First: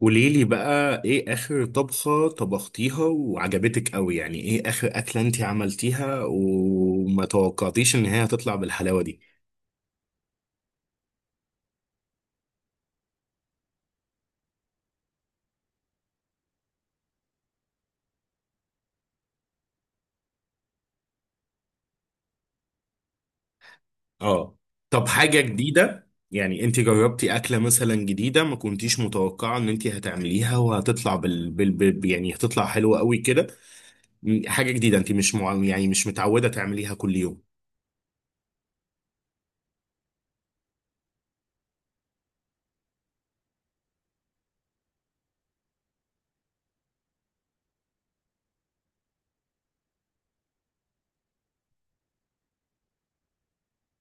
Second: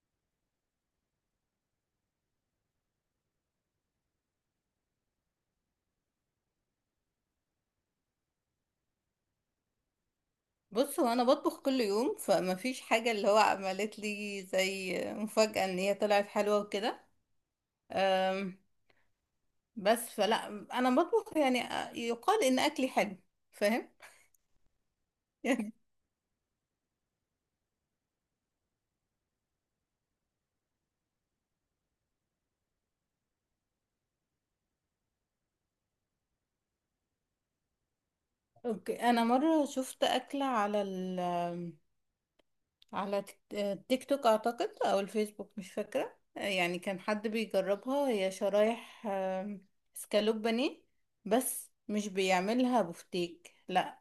قوليلي بقى ايه اخر طبخة طبختيها وعجبتك قوي؟ يعني ايه اخر اكلة انتي عملتيها وما توقعتيش ان هي هتطلع بالحلاوة دي؟ بص، هو انا بطبخ كل يوم فما فيش حاجه اللي هو عملت لي زي مفاجاه ان هي طلعت حلوه وكده. أم، بس فلا. انا بطبخ يعني يقال ان اكلي حلو. فاهم؟ اه. طب حاجة يعني جديدة، يعني انتي جربتي اكلة مثلا جديدة ما كنتيش متوقعة ان انتي هتعمليها وهتطلع يعني هتطلع حلوة قوي كده؟ حاجة جديدة انتي مش يعني مش متعودة تعمليها كل يوم. اوكي، انا مره شفت اكله على ال آمم، على تيك توك اعتقد او الفيسبوك، مش فاكره. يعني كان حد بيجربها، هي شرايح اسكالوب بانيه. بس مش بيعملها بفتيك، لا،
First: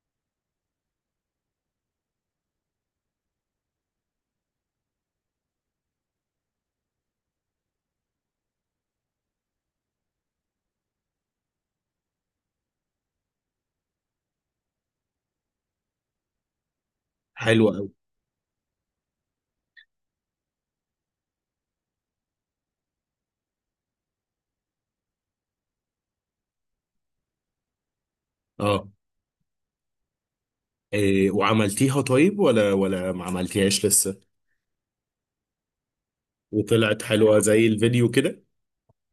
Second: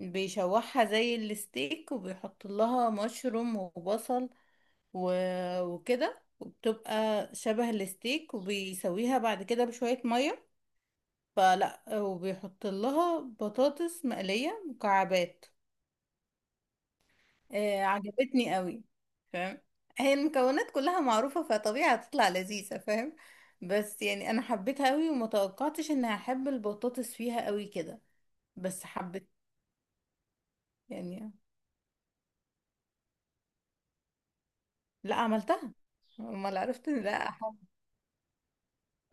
بيشوحها زي الستيك وبيحط لها مشروم وبصل و... وكده. وبتبقى شبه الستيك، وبيسويها بعد كده بشوية مية فلا، وبيحط لها بطاطس مقلية مكعبات. حلوة آه قوي. عجبتني قوي. فاهم؟ هي المكونات كلها معروفة فطبيعي هتطلع لذيذة. فاهم؟ بس يعني انا حبيتها قوي، وما توقعتش اني هحب البطاطس فيها قوي كده. بس اه. حبيت إيه، يعني. وعملتيها طيب ولا ما عملتيهاش لسه؟ لا، عملتها. امال؟ عرفت وطلعت إن لا. حلوة زي الفيديو كده؟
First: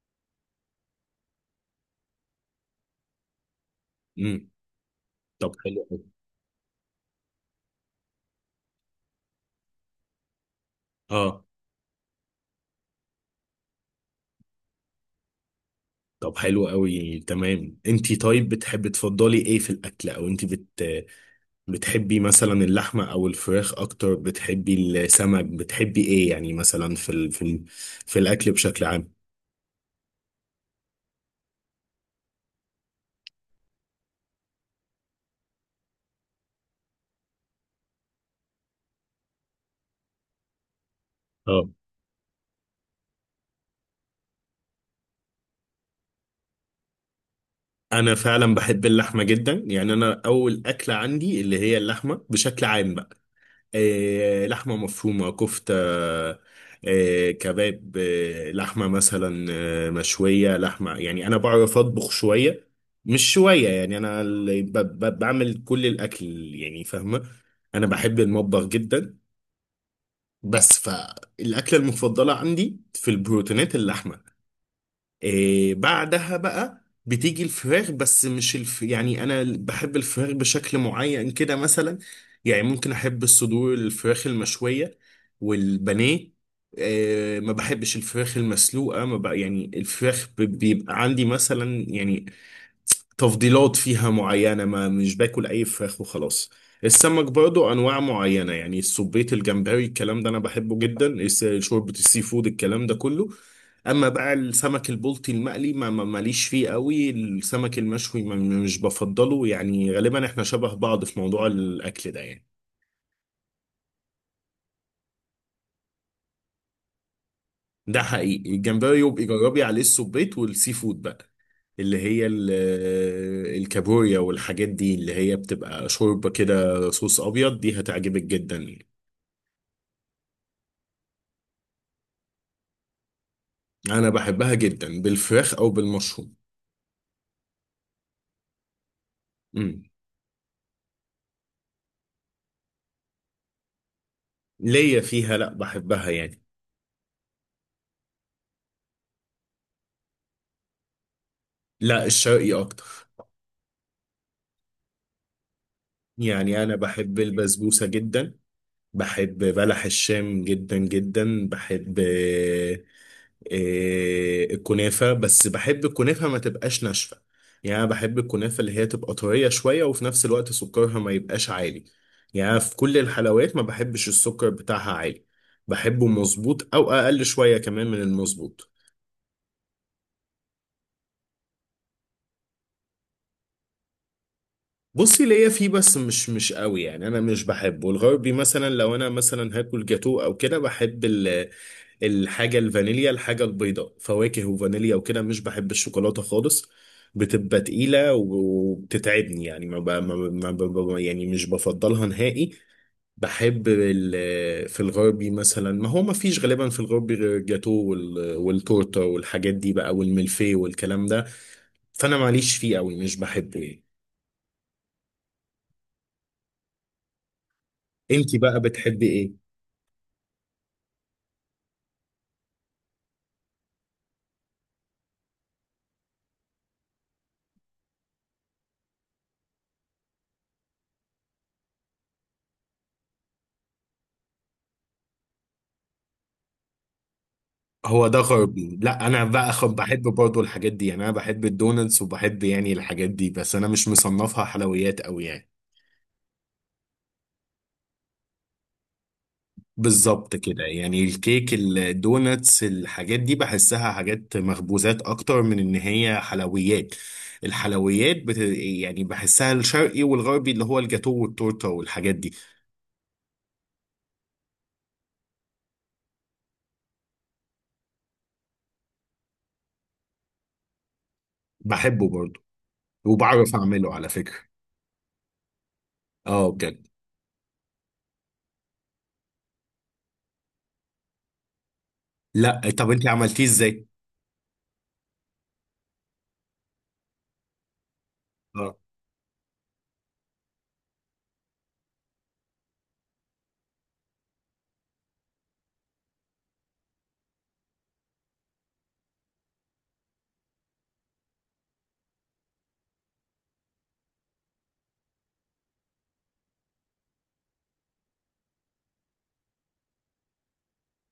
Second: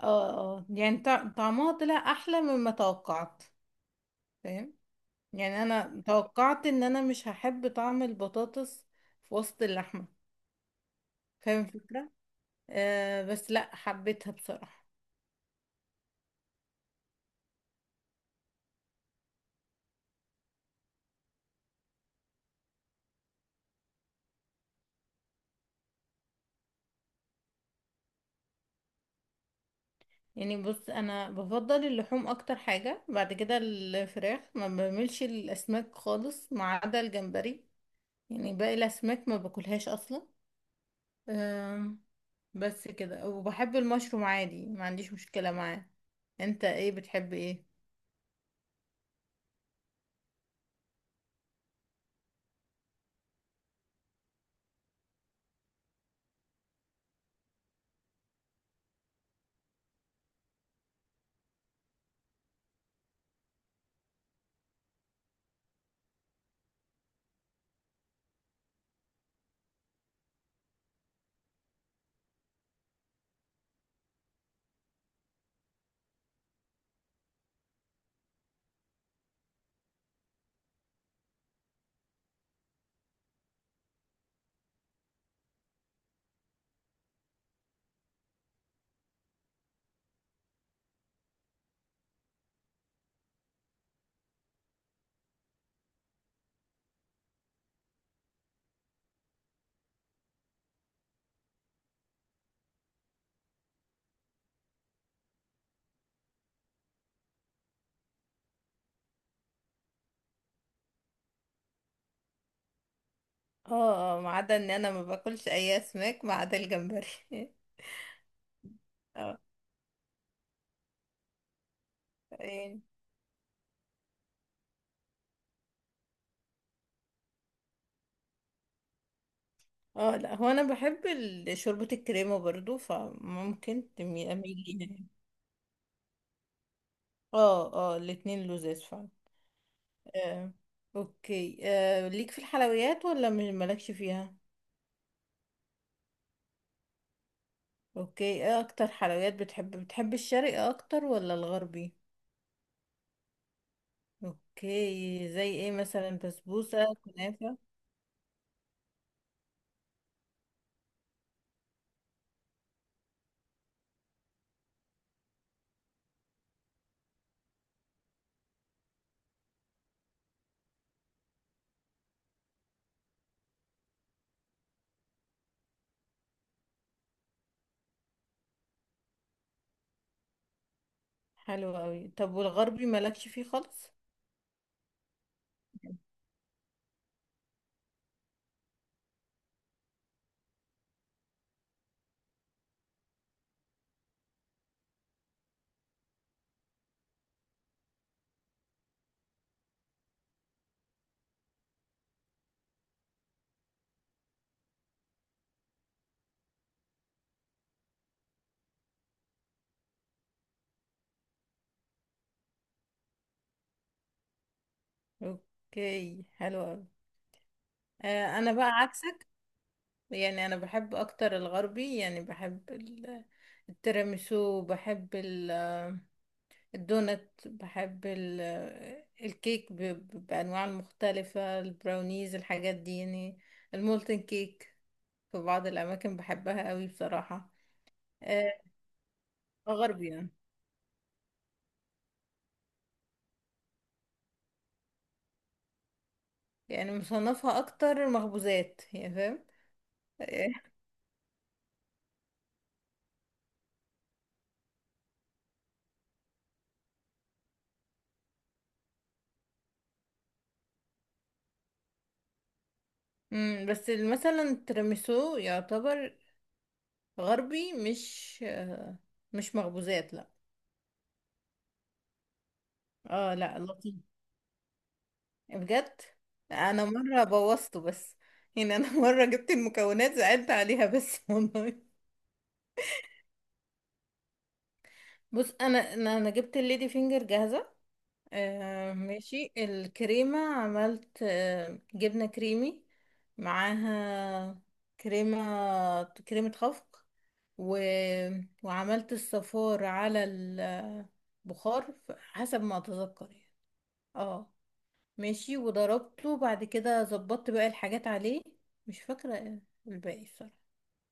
اه اه، يعني طعمها طلع احلى مما توقعت. فاهم؟ طب يعني حلو انا أوي. توقعت ان انا مش هحب طعم البطاطس في وسط اللحمه. اه. فاهم الفكره؟ آه بس لا، حبيتها بصراحه. طب حلو قوي، تمام. انتي طيب بتحبي تفضلي ايه في الاكل؟ او انتي بتحبي مثلا اللحمه او الفراخ اكتر؟ بتحبي السمك؟ بتحبي ايه يعني مثلا في في الاكل بشكل عام؟ يعني بص، انا بفضل اللحوم اكتر حاجه، بعد كده الفراخ. ما بعملش الاسماك خالص ما عدا الجمبري. يعني باقي الاسماك ما باكلهاش اصلا. اه. آم، بس كده. وبحب المشروم عادي، ما عنديش مشكله معاه. انت ايه؟ بتحب ايه؟ انا فعلا بحب اللحمه جدا، يعني انا اول اكله عندي اللي هي اللحمه بشكل عام بقى. لحمة مفرومة، كفتة، كباب، لحمة مثلا، مشوية، لحمة يعني. أنا بعرف أطبخ شوية، مش شوية، يعني أنا بعمل كل الأكل يعني، فاهمة؟ أنا بحب المطبخ جدا. بس فالأكلة المفضلة عندي في البروتينات اللحمة. إيه بعدها بقى بتيجي الفراخ، بس مش يعني انا بحب الفراخ بشكل معين كده مثلا. يعني ممكن احب الصدور، الفراخ المشوية والبانيه. إيه، ما بحبش الفراخ المسلوقة. ما بقى يعني الفراخ بيبقى عندي مثلا يعني تفضيلات فيها معينة، ما مش باكل أي فراخ وخلاص. السمك برضو أنواع معينة، يعني السبيط، الجمبري، الكلام ده أنا بحبه جدا. شوربة السي فود الكلام ده كله. أما بقى السمك البلطي المقلي ماليش فيه قوي. السمك المشوي ما مش بفضله. يعني غالبا إحنا شبه بعض في موضوع الأكل ده يعني. اه اه، ما عدا ان انا ما باكلش اي اسماك ما عدا الجمبري. ده حقيقي. الجمبري يبقى اه جربي عليه السبيط والسي فود بقى، اللي هي يعني. الكابوريا والحاجات دي، اللي هي بتبقى شوربة كده صوص أبيض، دي هتعجبك جدا يعني. اه لا، هو انا بحب ال- شوربة الكريمة برضو، فممكن أنا بحبها اميل ليها جدا يعني. بالفراخ أو بالمشروم. اه اه، الاتنين لذيذ فعلا. امم. آه. اوكي آه. ليك في الحلويات ولا مالكش فيها؟ ليا فيها، لأ بحبها يعني. اوكي، ايه اكتر حلويات بتحب؟ بتحب الشرقي اكتر ولا الغربي؟ لأ، الشرقي أكتر. اوكي، زي ايه مثلا؟ يعني أنا بسبوسة، بحب كنافة؟ البسبوسة جدا، بحب بلح الشام جدا جدا، بحب الكنافة. بس بحب الكنافة ما تبقاش ناشفة، يعني أنا بحب الكنافة اللي هي تبقى طرية شوية، وفي نفس الوقت سكرها ما يبقاش عالي. يعني في كل الحلويات ما بحبش السكر بتاعها عالي، بحبه مظبوط أو أقل شوية كمان من المظبوط. حلو قوي. طب والغربي مالكش فيه خالص؟ بصي، ليا فيه بس مش قوي. يعني انا مش بحبه الغربي. مثلا لو انا مثلا هاكل جاتوه او كده، بحب الحاجة الفانيليا، الحاجة البيضاء، فواكه وفانيليا وكده. مش بحب الشوكولاتة خالص، بتبقى تقيلة وبتتعبني. يعني ما, ب... ما, ب... ما ب... ما- يعني مش بفضلها نهائي. بحب في الغربي مثلا، ما هو ما فيش غالبا في الغربي غير الجاتو والتورتة والحاجات دي بقى، والملفيه والكلام ده. فأنا ماليش فيه قوي، مش بحبه يعني. اوكي حلو أوي. انتي آه، انا بقى بقى بتحبي عكسك. ايه؟ يعني انا بحب اكتر الغربي، يعني بحب ال- التيراميسو، بحب ال- الدونت، بحب ال- الكيك بانواع المختلفة، البراونيز، الحاجات دي يعني. المولتن كيك في بعض الاماكن بحبها قوي بصراحة. هو ده آه، غربي؟ لا انا بقى بحب غربي يعني. برضو الحاجات دي. يعني انا بحب الدونتس وبحب يعني الحاجات دي، بس انا مش مصنفها حلويات قوي يعني. يعني مصنفها اكتر مخبوزات، يعني فاهم. بالظبط كده. يعني الكيك، الدونتس، الحاجات دي بحسها حاجات مخبوزات اكتر من ان هي حلويات. الحلويات يعني بحسها الشرقي والغربي، اللي هو الجاتو والتورته والحاجات دي. بس مثلا التيراميسو يعتبر غربي، مش مش مخبوزات، لا. بحبه برضو، اه وبعرف لا، اعمله لطيف على فكرة. بجد. اه انا بجد. مره بوظته بس. يعني انا مره جبت المكونات، زعلت عليها بس والله. لا، طب انت عملتيه ازاي؟ بص انا انا أنا جبت الليدي فينجر جاهزه. اه آه ماشي، الكريمه عملت جبنه كريمي معاها، كريمه خفق و... وعملت الصفار على البخار، حسب ما اتذكر يعني. اه ماشي، وضربته بعد كده، ظبطت بقى الحاجات عليه. مش فاكرة الباقي الصراحة،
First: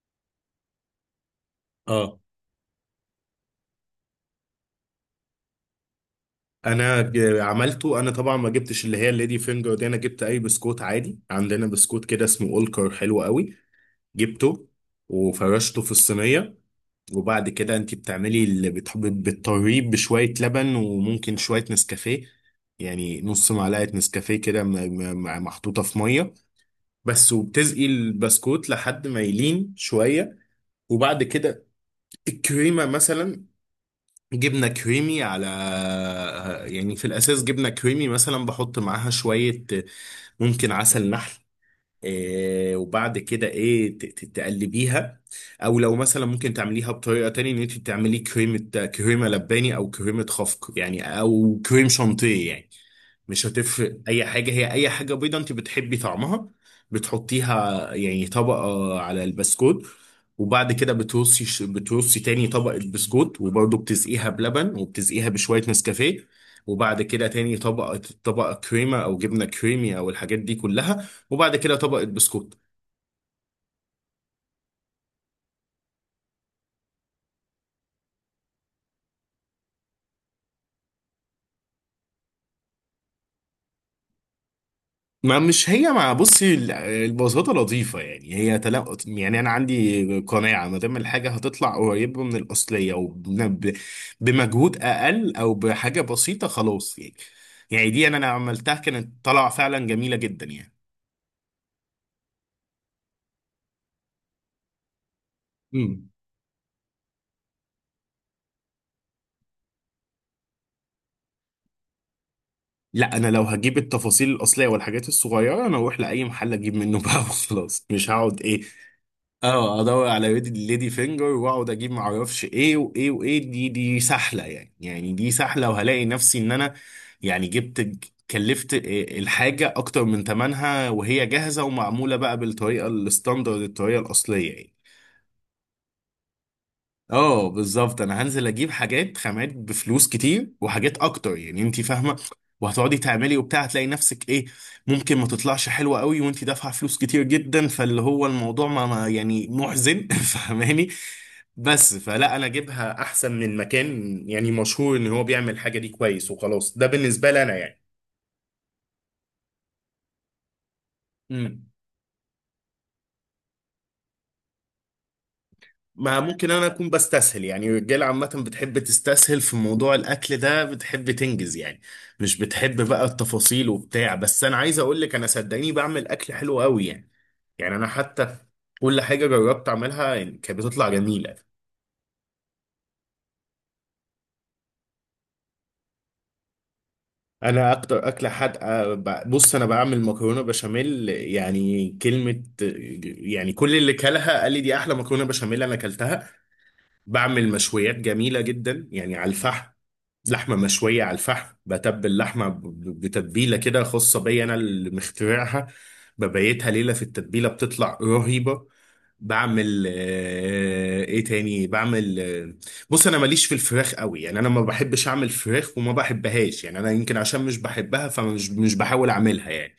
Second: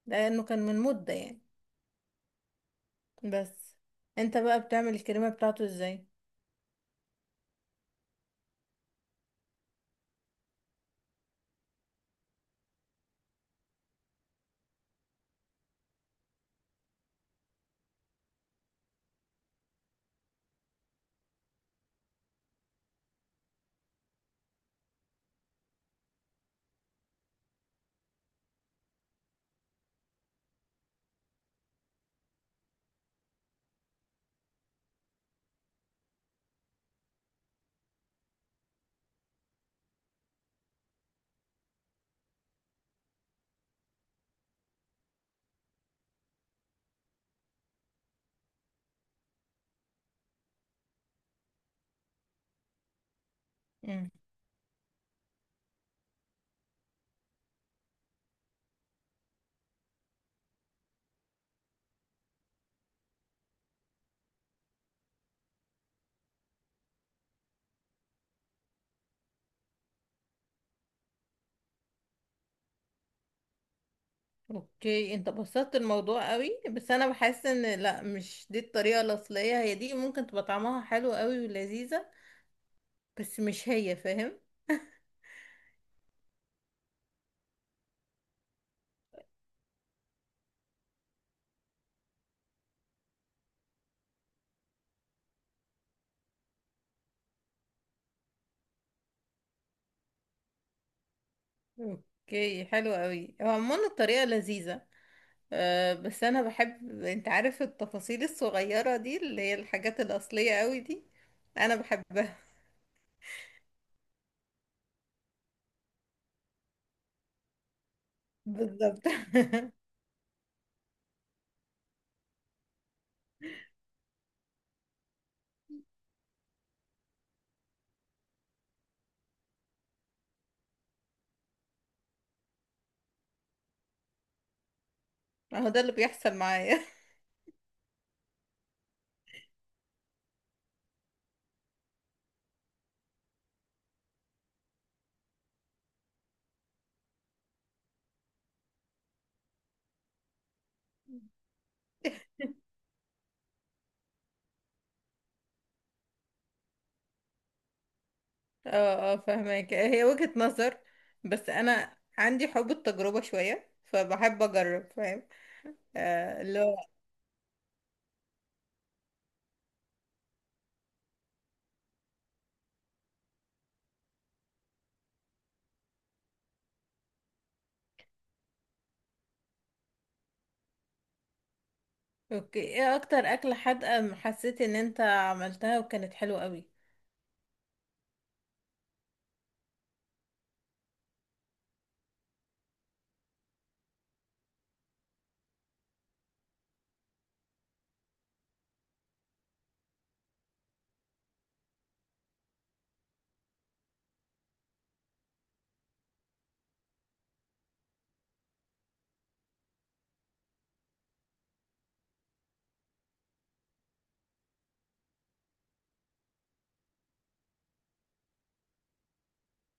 لأنه كان من مدة يعني. اه. بس انت بقى، بتعمل الكريمة بتاعته ازاي؟ انا عملته. انا طبعا ما جبتش اللي هي الليدي فينجر دي، انا جبت اي بسكوت عادي. عندنا بسكوت كده اسمه اولكر حلو قوي، جبته وفرشته في الصينيه. وبعد كده انت بتعملي اللي بتحبي، بتطريه بشويه لبن وممكن شويه نسكافيه. يعني نص معلقه نسكافيه كده محطوطه في ميه بس، وبتسقي البسكوت لحد ما يلين شويه. وبعد كده الكريمه مثلا، جبنة كريمي على، يعني في الأساس جبنة كريمي، مثلا بحط معاها شوية ممكن عسل نحل. إيه، وبعد كده إيه تقلبيها. أو لو مثلا ممكن تعمليها بطريقة تانية، إن أنت تعملي كريمة، لباني أو كريمة خفق يعني، أو كريم شانتيه يعني. مش هتفرق مم. اي حاجه، هي اي حاجه بيضه انت بتحبي طعمها، بتحطيها يعني طبقه على البسكوت. وبعد كده بترصي، تاني طبقه بسكوت، وبرضه بتسقيها بلبن وبتسقيها بشويه نسكافيه. وبعد كده تاني طبقه، طبقه كريمه او جبنه كريمي او الحاجات دي كلها، وبعد كده طبقه بسكوت. اوكي، انت بسطت الموضوع قوي، بس انا بحس ان لا، مش دي الطريقة الأصلية. هي دي ممكن تبقى طعمها حلو قوي ولذيذة، بس مش هي فاهم. ما مش هي. مع بصي، البساطة لطيفة. يعني هي تلا، يعني أنا عندي قناعة ما دام الحاجة هتطلع قريبة من الأصلية، وبمجهود أقل أو بحاجة بسيطة، خلاص يعني. يعني دي أنا عملتها كانت طالعة فعلا جميلة جدا. اوكي حلو قوي، هو عموما الطريقة لذيذة. أه يعني بس انا بحب، انت عارف، التفاصيل الصغيرة دي اللي هي الحاجات الأصلية قوي دي. انا بحبها. لا، انا لو هجيب التفاصيل الاصليه والحاجات الصغيره، انا اروح لاي محل اجيب منه بقى وخلاص. مش هقعد ايه، بالظبط. اه ادور على ليدي فينجر واقعد اجيب ما اعرفش ايه وايه وايه، دي سهله يعني. يعني دي سهله، وهلاقي نفسي ان انا يعني جبت، كلفت الحاجه اكتر من ثمنها وهي جاهزه ومعموله بقى بالطريقه الستاندرد، الطريقه الاصليه يعني. هو ده اللي بيحصل معايا. اه بالظبط. انا هنزل اجيب حاجات خامات بفلوس كتير وحاجات اكتر. يعني انت فاهمه، وهتقعدي تعملي وبتاع هتلاقي نفسك ايه. ممكن ما تطلعش حلوه قوي وانت دافعه فلوس كتير جدا. فاللي هو الموضوع يعني محزن فاهماني؟ بس فلا، انا اجيبها احسن من مكان يعني مشهور ان هو بيعمل الحاجه دي كويس وخلاص. ده بالنسبه لي انا اه اه، فاهمك، هي وجهة نظر. بس يعني. انا عندي حب التجربة شوية، فبحب اجرب فاهم. ما آه ممكن اللي انا هو اكون بستسهل يعني. الرجاله عامه بتحب تستسهل في موضوع الاكل ده، بتحب تنجز يعني، مش بتحب بقى التفاصيل وبتاع. بس انا عايز اقول لك، انا صدقيني بعمل اكل حلو قوي يعني. يعني انا حتى كل حاجه جربت اعملها يعني كانت بتطلع جميله. اوكي، ايه اكتر اكلة حادقة حسيت ان انت عملتها وكانت حلوة قوي؟ انا اكتر اكله حادقه، بص انا بعمل مكرونه بشاميل. يعني كلمه، يعني كل اللي كلها قال لي دي احلى مكرونه بشاميل انا اكلتها. بعمل مشويات جميله جدا يعني على الفحم. لحمة مشوية على الفحم، بتبل لحمة بتتبيلة كده خاصة بيا أنا اللي مخترعها، ببيتها ليلة في التتبيلة بتطلع رهيبة. بعمل ايه تاني، بعمل بص انا ماليش في الفراخ قوي. يعني انا ما بحبش اعمل فراخ وما بحبهاش. يعني انا يمكن عشان مش بحبها، فمش مش بحاول اعملها يعني.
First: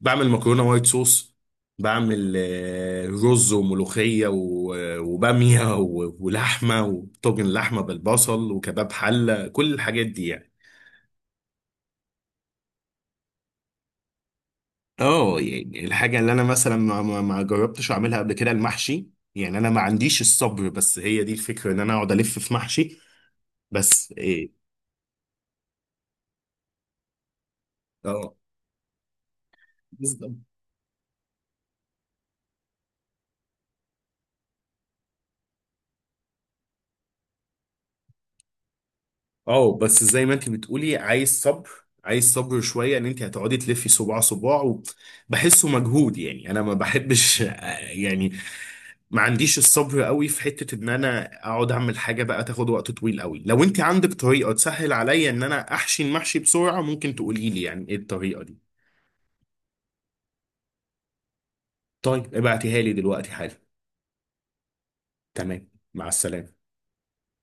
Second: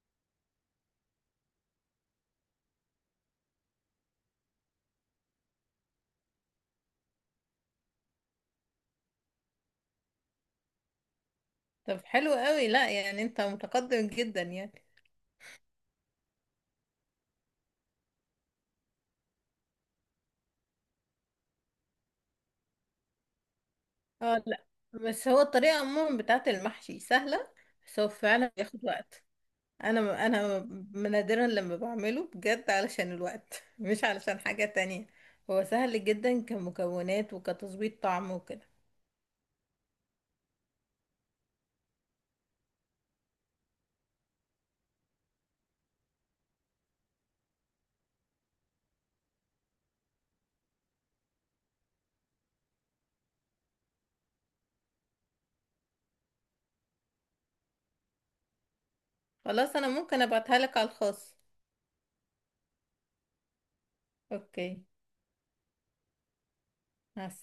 بعمل مكرونة وايت صوص، بعمل رز وملوخية وبامية ولحمة وطاجن لحمة بالبصل وكباب حلة، كل الحاجات دي يعني. طب حلو قوي، لا يعني انت متقدم جدا يعني. اه. يعني الحاجة اللي انا مثلا ما جربتش اعملها قبل كده، المحشي. يعني انا ما عنديش الصبر، بس هي دي الفكرة ان انا اقعد الف في محشي. بس اه ايه. لا، بس هو الطريقة عموما بتاعت المحشي سهلة، بس هو فعلا بياخد وقت. انا اه انا نادرا لما بعمله بجد علشان الوقت مش علشان حاجة تانية. هو سهل جدا كمكونات وكتظبيط طعم وكده. اه. بس زي ما انت بتقولي، عايز صبر، عايز صبر شويه، ان انت هتقعدي تلفي صباع صباع. وبحسه مجهود، يعني انا ما بحبش يعني. ما عنديش الصبر قوي في حته ان انا اقعد اعمل حاجه بقى تاخد وقت طويل قوي. لو انت عندك طريقه تسهل عليا ان انا احشي المحشي بسرعه، ممكن تقولي لي يعني ايه الطريقه دي. خلاص، انا ممكن ابعتها لك على الخاص. طيب ابعتيها لي دلوقتي حالا. اوكي. تمام. مع السلامه. مع السلامة.